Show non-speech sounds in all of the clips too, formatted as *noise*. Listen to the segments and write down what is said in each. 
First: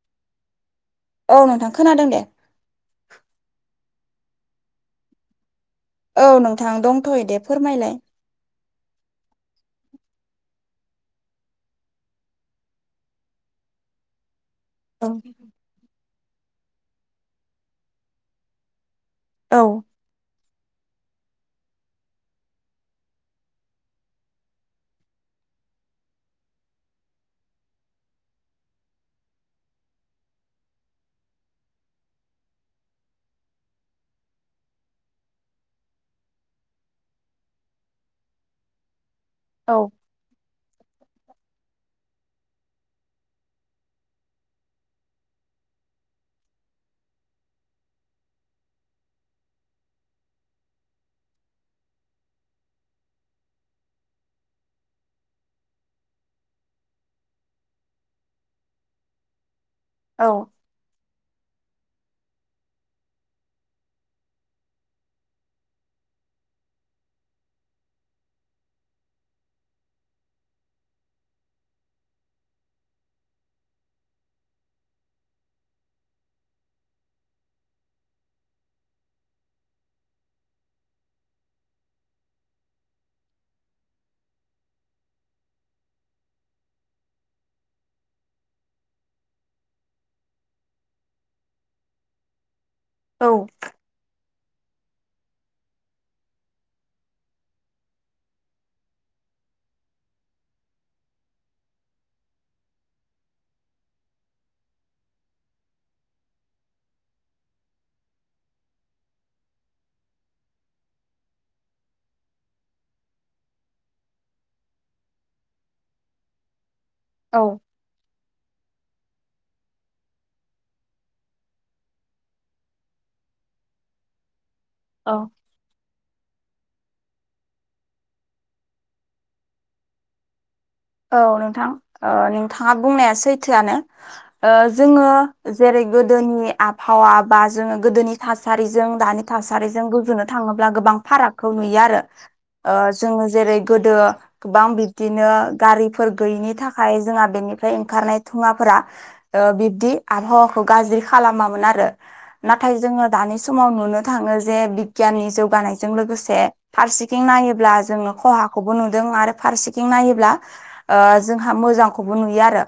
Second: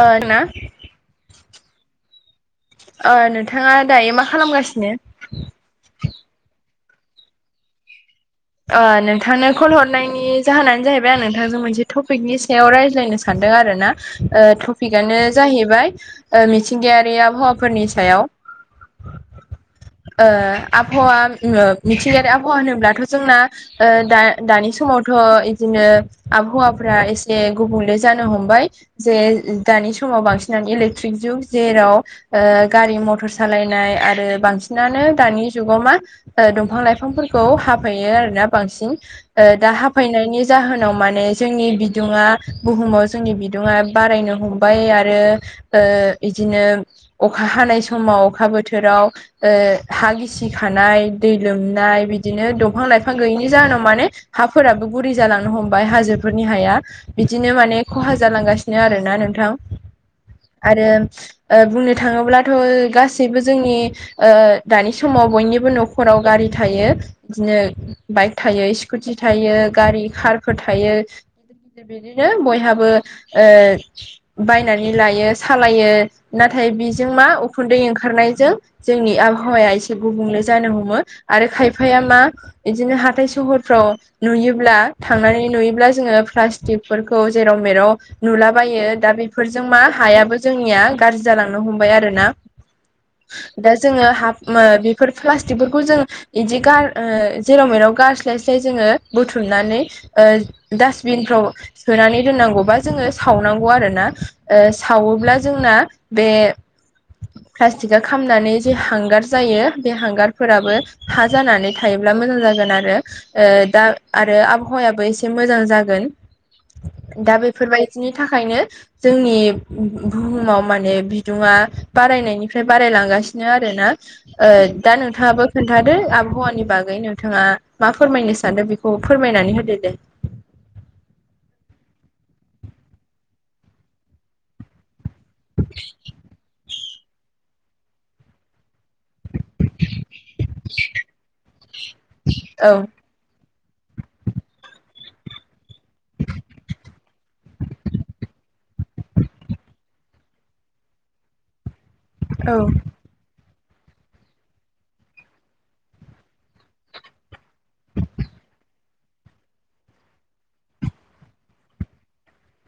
ओ ना? औ नोंथां खोनादों दे। नोंथांङा दायो मा खालामगासिनो? औ नोंथां दंथ'यै दे फोरमायलायो नोंथांनो कल हरनायनि जाहोनानो जाहैबाय आं नोंथांजों मोनसे टपिकनि सायाव रायज्लायनो सानदों आरो ना? ओ। औ पिकनो जाहैबाय मिथिंगायारि आबहावाफोरनि सायाव। औ। आबाहावा मिथिंगायारि आबाहावा होनोब्लाथ'। जोंना द दानि समावथ' बिदिनो आबहावाफ एसे गुबुंले जानो हमबाय। जे दानि समाव बांसिनानो इलेक्ट्रिक जुग जेरावो ओ गारि मथर सालायनाय आरो बांसिनानो दानि जुगाव मा ओ दंफां लाइफांफोरखौ हाफैयो आरोना बांसिन दा औ हाफायनायनि जाहोनाव माने जोंनि बिदुंङा बुहुमाव जोंनि बिदुंङा बारायनो हमबाय आरो ओ बिदिनो अखा हानाय समाव अखा बोथोराव ओ हा गिसि खानाय दै लोमनाय बिदिनो दं फां लाइफां गैयैनि जाहोनाव माने हाफोराबो गुरै जालांनो हमबाय हाजोफोरनि हाया। बिदिनो माने खहा जालांगासिनो आरोना नोंथां। औ आरो बुंनो थाङोब्लाथ' गासैबो जोंनि ओ दानि समाव बयनिबो न'खराव गारि थायो। बिदिनो बाइक थायो स्कुटि थायो गारि कारफोर थायो। बिदिनो बयहाबो ओ बायनानै लायो सालायो नाथाय बिजों मा उखुन्दै ओंखारनायजों जोंनि आबहावाया एसे गुबुंले जानो हमो आरो खायफाया मा बिदिनो हाथाय सहरफ्राव नुयोब्ला थांनानै नुयोब्ला जोङो प्लास्टिकफोरखौ जेराव मेराव नुलाबायो दा बेफोरजों मा हायाबो जोंनिया गाज्रि जालांनो हमबाय आरोना। औ दा जोङो हा‌ ओ बेफोर प्लास्टिकफोरखौ जों बिदि गार ओ जेराव मेराव गारस्लायस्लाय जोङो बुथुमनानै ओ डास्टबिनफ्राव सोनानै दोननांगौबा जोङो सावनांगौ आरोना ओ सावोब्ला जोंना बे प्लास्टिकआ खामनानै जे हांगार जायो बे हांगारफोराबो हा जानानै थायोब्ला मोजां जागोन आरो दा आरो आबहावायाबो एसे मोजां जागोन। दा औ बेफोरबायदिनि थाखायनो जोंनि बुहुमाव माने बिदुुङा बारायनायनिफ्राय बारायलांगासिनो आरोना। ओ दा औ नोंथाङाबो खोनथादो आबहावानि बागै नोंथाङा मा फोरमायनो सानदों बेखौ फोरमायनानै होदो दे। औ नोंथां ओ नोंथाङा बुंनाया सैथोआनो जोङो जेरै गोदोनि आबहावा बा जोङो गोदोनि थासारिजों दानि थासारिजों रुजुनो थाङोब्ला गोबां फारागखौ नुयो आरो औ ओ जोङो जेरै गोदो गोबां बिब्दिनो गारिफोर गैयिनि थाखाय जोंहा बेनिफ्राय ओंखारनाय धुंवाफोरा ओ बिब्दि आबहावाखौ गाज्रि खालामामोन आरो औ नाथाय जोङो दानि समाव नुनो थाङो जे बिगियाननि जौगानायजों लोगोसे फारसेथिं नायोब्ला जोङो खहाखौबो नुदों आरो फारसेथिं नायोब्ला ओ जोंहा मोजांखौबो नुयो आरो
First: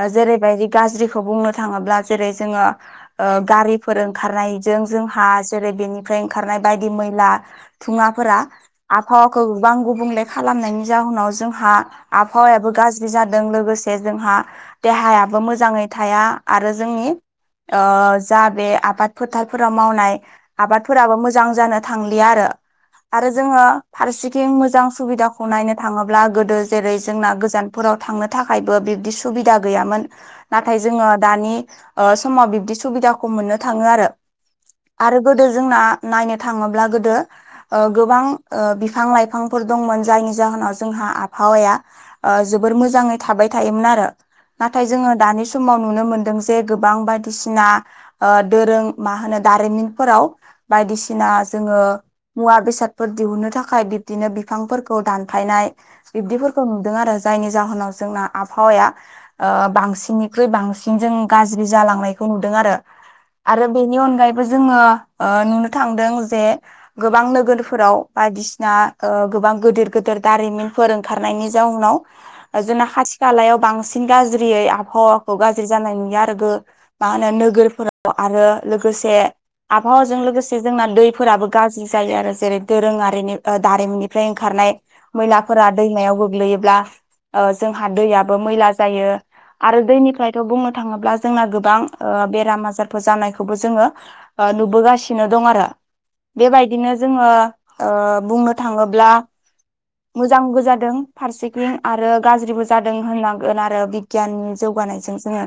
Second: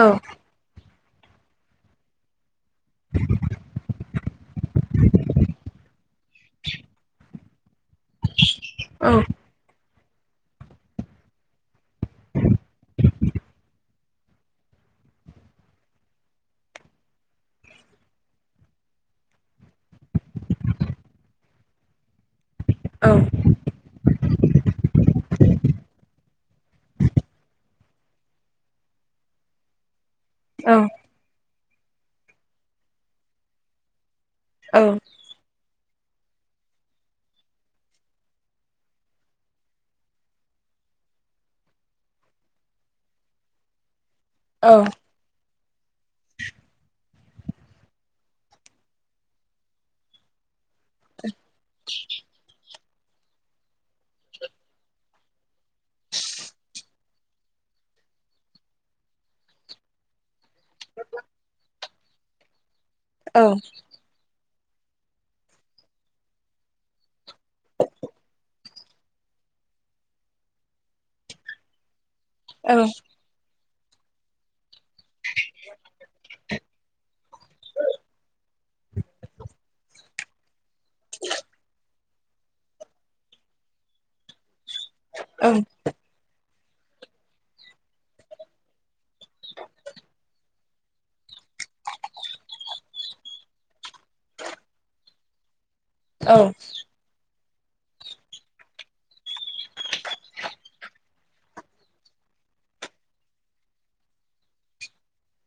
औ ओ जेरैबायदि गाज्रिखौ बुंनो थाङोब्ला जेरै जोङो ओ गारिफोर ओंखारनायजों जोंहा जेरै बेनिफ्राय ओंखारनाय बायदि मैला धुङाफोरा औ आबहावाखौ गोबां गुबुंले खालामनायनि जाहोनाव जोंहा आबहावायाबो गाज्रि जादों लोगोसे जोंहा देहायाबो मोजाङै थाया आरो जोंनि ओ जा बे आबाद फोथारफोराव मावनाय आबादफोराबो मोजां जानो थांलिया आरो। औ आरो जोङो फारसेथिं मोजां सुबिदाखौ नायनो थाङोब्ला गोदो जेरै जोंना गोजानफोराव थांनो थाखायबो बिबदि सुबिदा गैयामोन। औ नाथाय जोङो दानि समाव बिब्दि सुबिदाखौ मोननो थाङो आरो। औ आरो गोदो जोंना नायनो थाङोब्ला गोदो ओ गोबां ओ बिफां लाइफांफोर दंमोन जायनि जाहोनाव जोंहा हावाया जोबोर मोजाङै थाबाय थायोमोन आरो औ नाथाय जोङो दानि समाव नुनो मोन्दों जे गोबां बायदिसिना ओ दोरों मा होनो दारिमिनफोराव बायदिसिना जोङो मुवा बेसाद फोर दिहुननो थाखाय बिब्दिनो बिफांफोरखौ दानफायनाय बिब्दिफोरखौ नुदों आरो जायनि जाहोनाव जोंना आबहावाया बांसिन खो बांसिन जों गाज्रि जालांनायखौ नुदों आरो आरो बेनि अनगायै जोङो नुनो थांदों जे गोबां नोगोरफोराव बायदिसिना गोबां गिदिर गिदिर दारिमिन फोर ओंखारनायनि जाउनाव जोंना औ हासि खालायाव बांसिन गाज्रियै आबहावाखौ गाज्रि जानाय नुयो आरोबो मा होनो नोगोरफोराव आरो लोगोसे आबहावाजों लोगोसे जोंना दैफोराबो गाज्रि जायो आरो जेरै दोरोङारिनि दारिमिनिफ्राय ओंखारनाय मैला दैमायाव गोग्लैयोब्ला जोंहा ओ दैयाबबो मैला जायो। आरो दैनिफ्रायथ' बुंनो थाङोब्ला जोंना गोबां बेराम आजारफोर जानायखौबो जोङो नुबोगासिनो दं आरो औ बेबायदिनो जोङो बुंनो थाङोब्ला मोजांबो जादों फारसेथिं आरो गाज्रिबो जादों होननांगोन आरो। गियान जौगानायजों जोङो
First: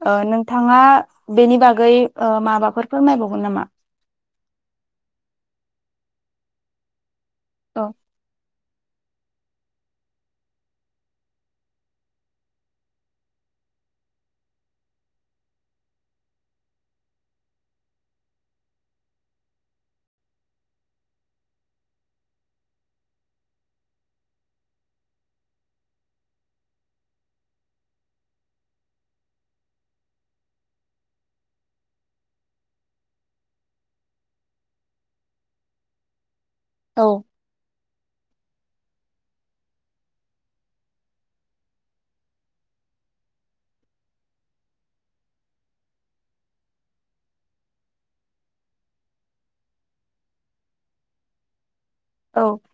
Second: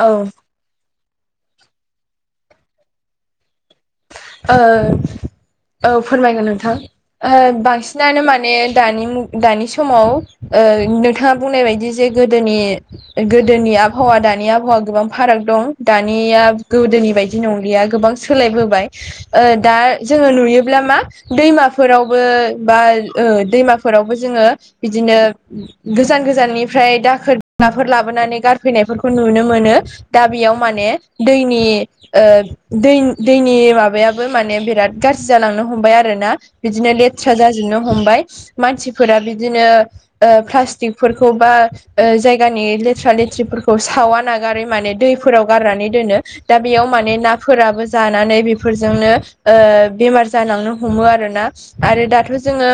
औ ओ नोंथाङा बेनि बागै माबाफोरफोर फोरमायबावगोन नामा? औ फोरमायगोन नोंथां। औ बांसिनानो माने दानि दानि समाव नोंथाङा बुंनाय बादि जे गोदोनि गोदोनि आबहावा दानि आबहावा गोबां फाराग दं दानिया गोदोनि बायदि नंलिया गोबां सोलायबोबाय दा जोङो नुयोब्ला मा दैमाफोरावबो बा दैमाफोरावबो जोङो बिदिनो गोजान गोजाननिफ्राय दाखोर नाफोर लाबोनानै गारफैनायफोरखौ नुनो मोनो। दा बेयाव माने दैनि दै दैनि माबा बेयाबो माने बिराद गाज्रि जालांनो हमबाय आरो ना बिदिनो औ लेब्रा जाजोब नो हमबाय मानसिफोरा बिदिनो प्लास्टिकफोरखौ बा जायगानि लेथ्रा लेथ्रिफोरखौ सावा नागारै माने दैफोराव गारनानै दोनो। दा बेयाव माने नाफोराबो जानानै बे फोरजोंनो बेमार जालांनो हमो आरोना आरो दाथ' औ जोङो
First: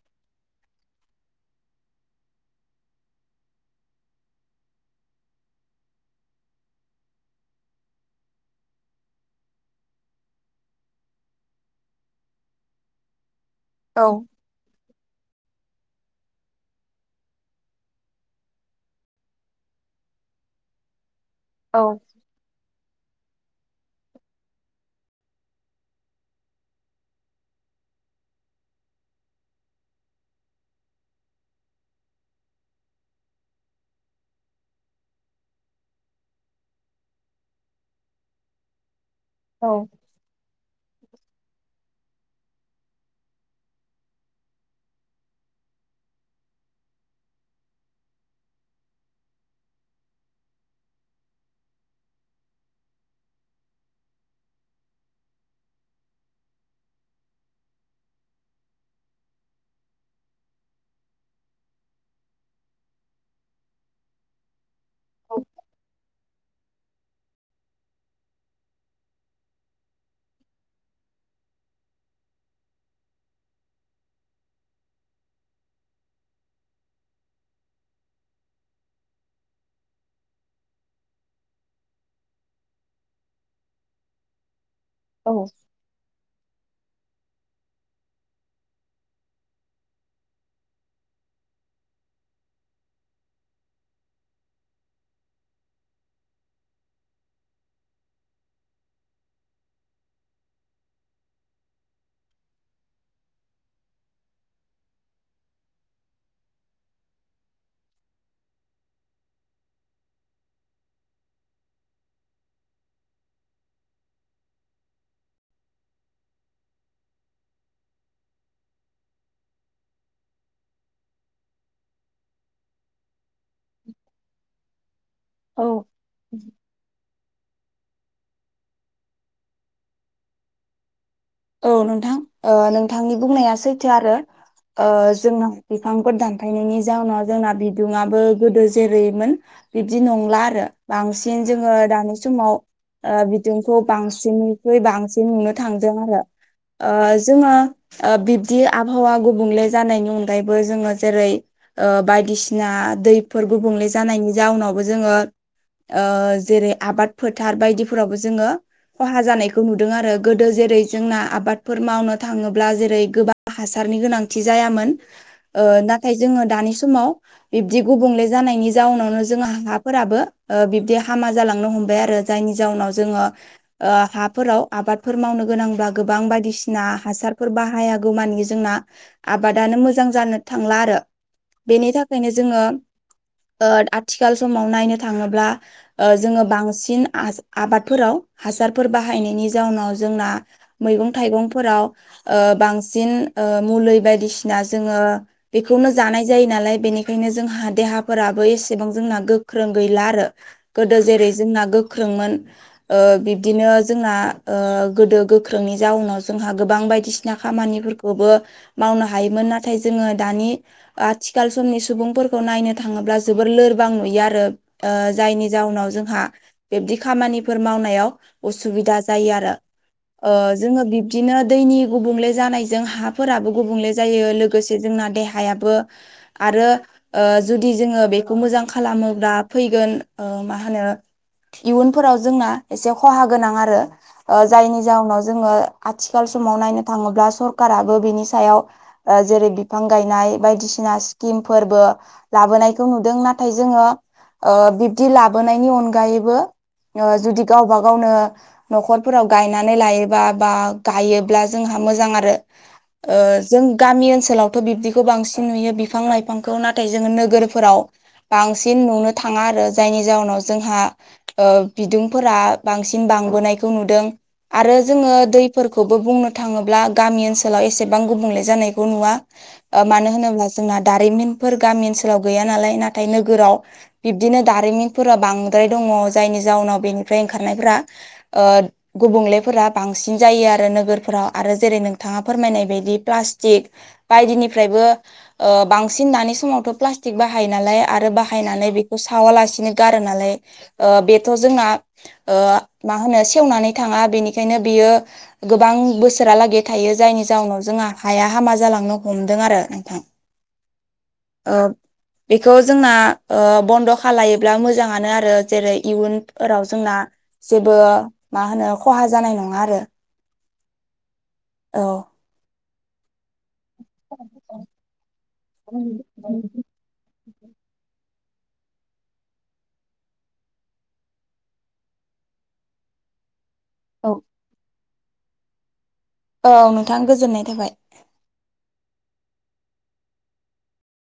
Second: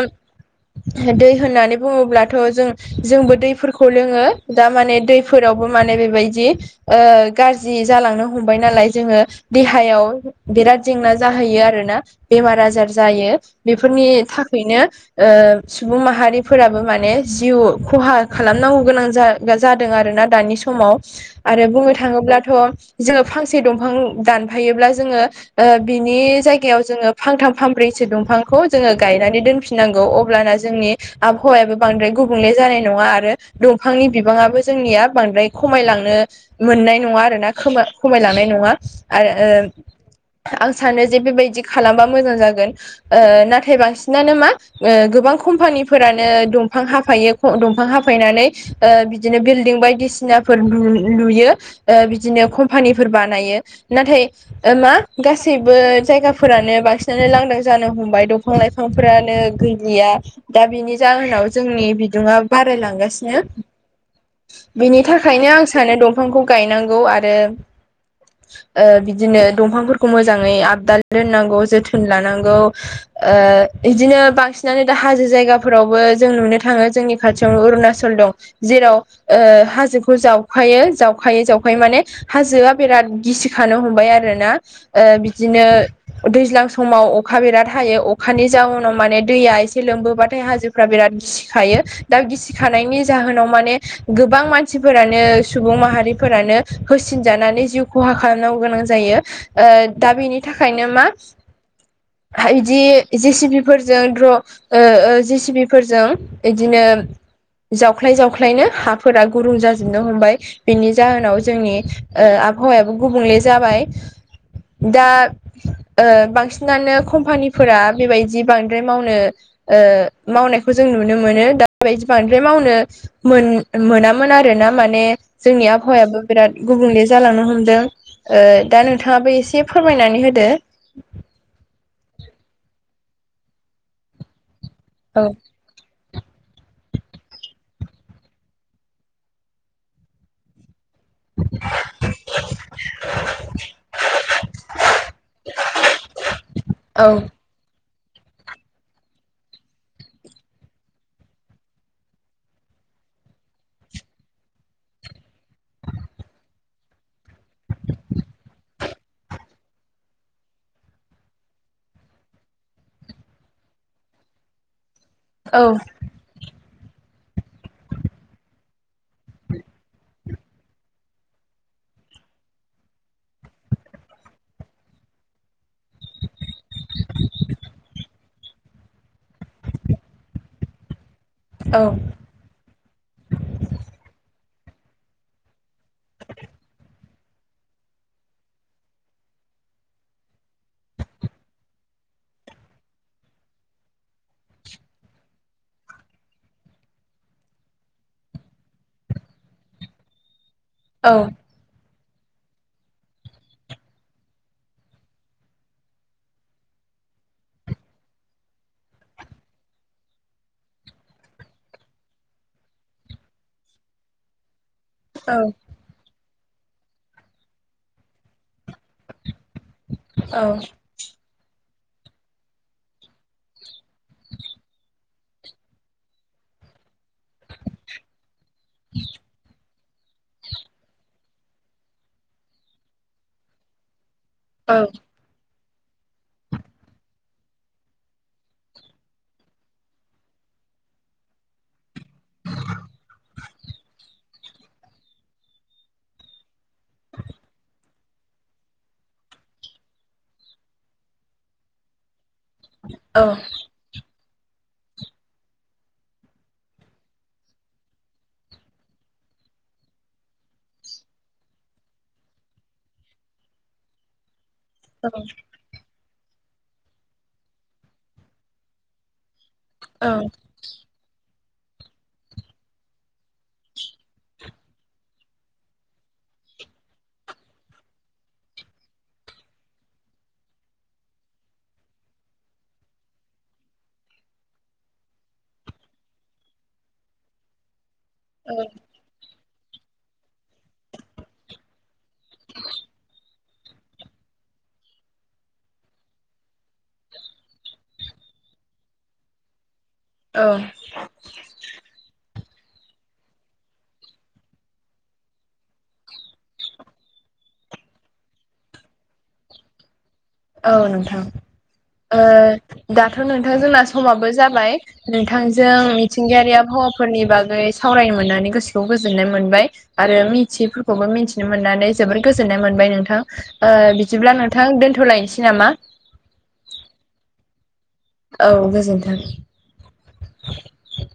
दै होननानै बुङोब्लाथ' जों जोंबो दैफोरखौ लोङो दा माने दै फोरावबो माने बेबायदि गाज्रि जालांनो हमबाय नालाय जोङो देहायाव बिराद जेंना जाहैयो आरोना बेमार आजार जायो बेफोरनि थाखायनो सुबुं माहारिफोराबो माने जिउ खहा खालामनांगौ गोनां जा जादों आरो ना दानि समाव। आरो बुंनो औ थाङोब्लाथ' जोङो फांसे दंफां दानफायोब्ला जोङो ओ बिनि जायगायाव जोङो फांथाम फानब्रैसो दंफांखौ जोङो गायनानै दोन फिनांगौ अब्लाना जोंनि आबहावायाबो बांद्राय गुबुंले जानाय नङा आरो दंफांनि बिबाङाबो जोंनिया बांद्राय खमायलांनो मोननाय नङा आरो ना खा खमायलांनाय नङा आरो औ आं सानो जे बेबायदि खालामबा मोजां जागोन नाथाय बांसिनानो मा गोबां कम्पानिफोरानो दंफां हाफायो दंफां हाफायनानै बिदिनो बिल्डिं बायदिसिनाफोर लुयो। बिदिनो कम्पानिफोर बानायो नाथाय मा गासैबो जायगाफोरानो बांसिनानो लांदां जानो हमबाय दंफां लाइफांफोरानो गैलिया। दा बिनि जाहोनाव जोंनि बिदुङा बारायलांगासिनो। बिनि थाखायनो आं सानो दंफांखौ गायनांगौ आरो बिदिनो दंफांफोरखौ मोजाङै आबदाल दोननांगौ जोथोन लानांगौ। ओ बिदिनो बांसिनानो दा हाजो जायगाफोरावबो जों नुनो थाङो जोंनि खाथियावनो उरणाचल दं जेराव ओ हाजोखौ जावखायो जावखायै जावखायै माने हाजोआ बिराद गिसिखानो हमबाय आरोना ओ औ बिदिनो दैज्लां समाव अखा बिराद हायो अखानि जाउनाव माने दैया एसे लोमबोबाथाय हाजो फ्रा बिराद गिसिखायो दा गिसिखानायनि जाहोनाव माने गोबां मानसिफोरानो सुबुं माहारिफोरानो होसिनजानानै जिउ खहा खालामनांगौ गोनां जायो दा बेनि थाखायनो मा हा बिदि जे सि पि फोरजों द्र' ओ ओ जि सि बि फोरजों इदिनो जावख्लाय जावख्लायनो हाफोरा गुरुं जाजोबनो हमबाय बेनि जाहोनाव जोंनि ओ आबहावायाबो गुबुंले जाबाय दा ओ बांसिनानो कम्पानिफोरा बेबायदि बांद्राय मावनो ओ मावनायखौ जों नुनो मोनो दा बिदि बांद्राय मावनो मोन मोनामोन आरोना माने जोंनि आबहावायाबो औ बिराद गुबुंले जा जालांनो हमदों दा नोंथाङाबो एसे फोरमायनानै होदो औ नोंथां ओ नोंथांनि बुंनाया सैथो आरो ओ औ जोंनाव बिफांफोर दानफायनायनि जाउनाव जोंना बिदुङाबो गोदो जेरैमोन बिब्दि नंला आरो बांसिन जोङो दानि समाव ओ बिदुंखौ बांसिननिखुइ बांसिन नुनो थांदों आरो ओ औ जोङो ओ बिब्दि आबहावा गुबुंले जानायनि अनगायैबो जोङो जेरै ओ बायदिसिना दैफोर गुबुंले जानायनि जाउनावबो जोङो ओ जेरै आबाद फोथार बायदिफोरावबो जोङो खहा जानायखौ नुदों आरो गोदो जेरै जोंना आबादफोर मावनो थाङोब्ला जेरै गोबां हासारनि गोनांथि जायामोन औ ओ नाथाय जोङो दानि समाव बिब्दि गुबुंले जानायनि जाउनाव जोंहा हाफोराबो बिबदि हामा जालांनो हमबाय आरो जायनि जाहोनाव जोङो हाफोराव आबादफोर मावनो गोनां बा गोबां बायदिसिना हासारफोर बाहायागौमानि जोंना आबादानो मोजां जानो थांला आरो औ बेनि था खायनो जोङो ओ आथिखाल समाव नायनो थाङोब्ला ओ जोङो बांसिन आ-आबादफोराव हासारफोर बाहायनायनि जाउनाव जोंना मैगं थाइगंफोराव ओ बांसिन मुलै बायदिसिना जोङो बेखौनो जानाय जायो नालाय बेनिखायनो जोंहा देहाफोराबो एसेबां जोंना गोख्रों गैला आरो गोदो औ जेरै जोंना गोख्रोंमोन ओ बिब्दिनो जोंना ओ गोदो गो ख्रोंनि जाउनाव जोंहा गोबां बायदिसिना खामानिफोरखौबो मावनो हायोमोन नाथाय जोङो दानि आथिखाल समनि सुबुंफोरखौ नायनो थाङोब्ला जोबोर लोरबां नुयो आरो ओ औ जायनि जाउनाव जोंहा बिब्दि खामानिफोर मावनायाव उसुबिदा जायो आरो औ ओ जोङो बिब दिनो दैनि गुबुंले जानायजों हाफोराबो गुबुंले जायो लोगोसे जोंना देहायाबो आरो जुदि जोङो बेखौ मोजां खालामोब्ला फैगोन ओ मा होनो इयुनफोराव जोंना एसे खहा गोनां आरो ओ जायनि जाउनाव जोङो आथिखाल समाव नायनो थाङोब्ला सरखाराबो बिनि सायाव जेरै बिफां गायनाय बायदिसिना स्किमफोरबो लाबोनायखौ नुदों नाथाय जोङो ओ बिब्दि लाबोनायनि अनगायैबो ओ जुदि गावबा गावनो नखरफोराव गाय नानै लायोबा बा गायोब्ला जोंहा मोजां आरो औ ओ जों गामि ओनसोलावथ' बिब्दिखौ बांसिन नुयो बिफां लाइफांखौ नाथाय जोङो नोगोरफोराव बांसिन नुनो थाङा आरो जायनि जाहोनाव जोंहा ओ बिदुंफोरा बांसिन बांबोनायखौ नुदों आरो जोङो दै फोरखौबो बुंनो थाङोब्ला गामि ओनसोलाव एसेबां गुबुंले जानायखौ नुवा। ओ औ मानो होनोब्ला जोंना दारिमिनफोर गामि ओनसोलाव गैया नालाय नाथाय नोगोराव बिब्दिनो दारिमिनफोरा बांद्राय दङ जायनि जाउनाव बेनिफ्राय ओंखारनायफ्रा ओ गुबुंलेफोरा बांसिन जायो आरो नोगोरफोराव आरो जेरै नोंथाङा फोरमायनाय बायदि प्लास्टिक बायदिनिफ्रायबो ओ बांसिन दानि समावथ' प्लास्टिक बाहायो नालाय आरो बाहायनानै बि खौ सावालासिनो गारो नालाय ओ बेथ' जोंना ओ मा होनो सेवनानै थाङा बेनिखायनो बियो गोबां बोसोरालागै थायो जायनि जाउनाव जोंहा हाया हामा जालांनो हमदों आरो। *inaudible* ओ। ओब बेखौ जोंना ओ बन्द' खालायोब्ला मोजाङानो आरो। जेरै इयुनफोराव जोंना जेबो मा होनो खहा जानाय नङा आरो। औ नोंथां। औ ओ दाथ' नोंथां जोंना समाबो जाबाय। नोंथांजों थिंगायारि आबहावाफोरनि बागै सावरायनो मोननानै गोसोखौ गोजोननाय मोनबाय। आरो मिथियिफोरखौबो मिन्थिनो मोननानै जोबोर गोजोननाय मोनबाय नोंथां। ओ औ बिदिब्ला नोंथां दोन्थ'लायनसै नामा? औ नोंथां गोजोन्नाय थाबाय। औ गोजोन्थों।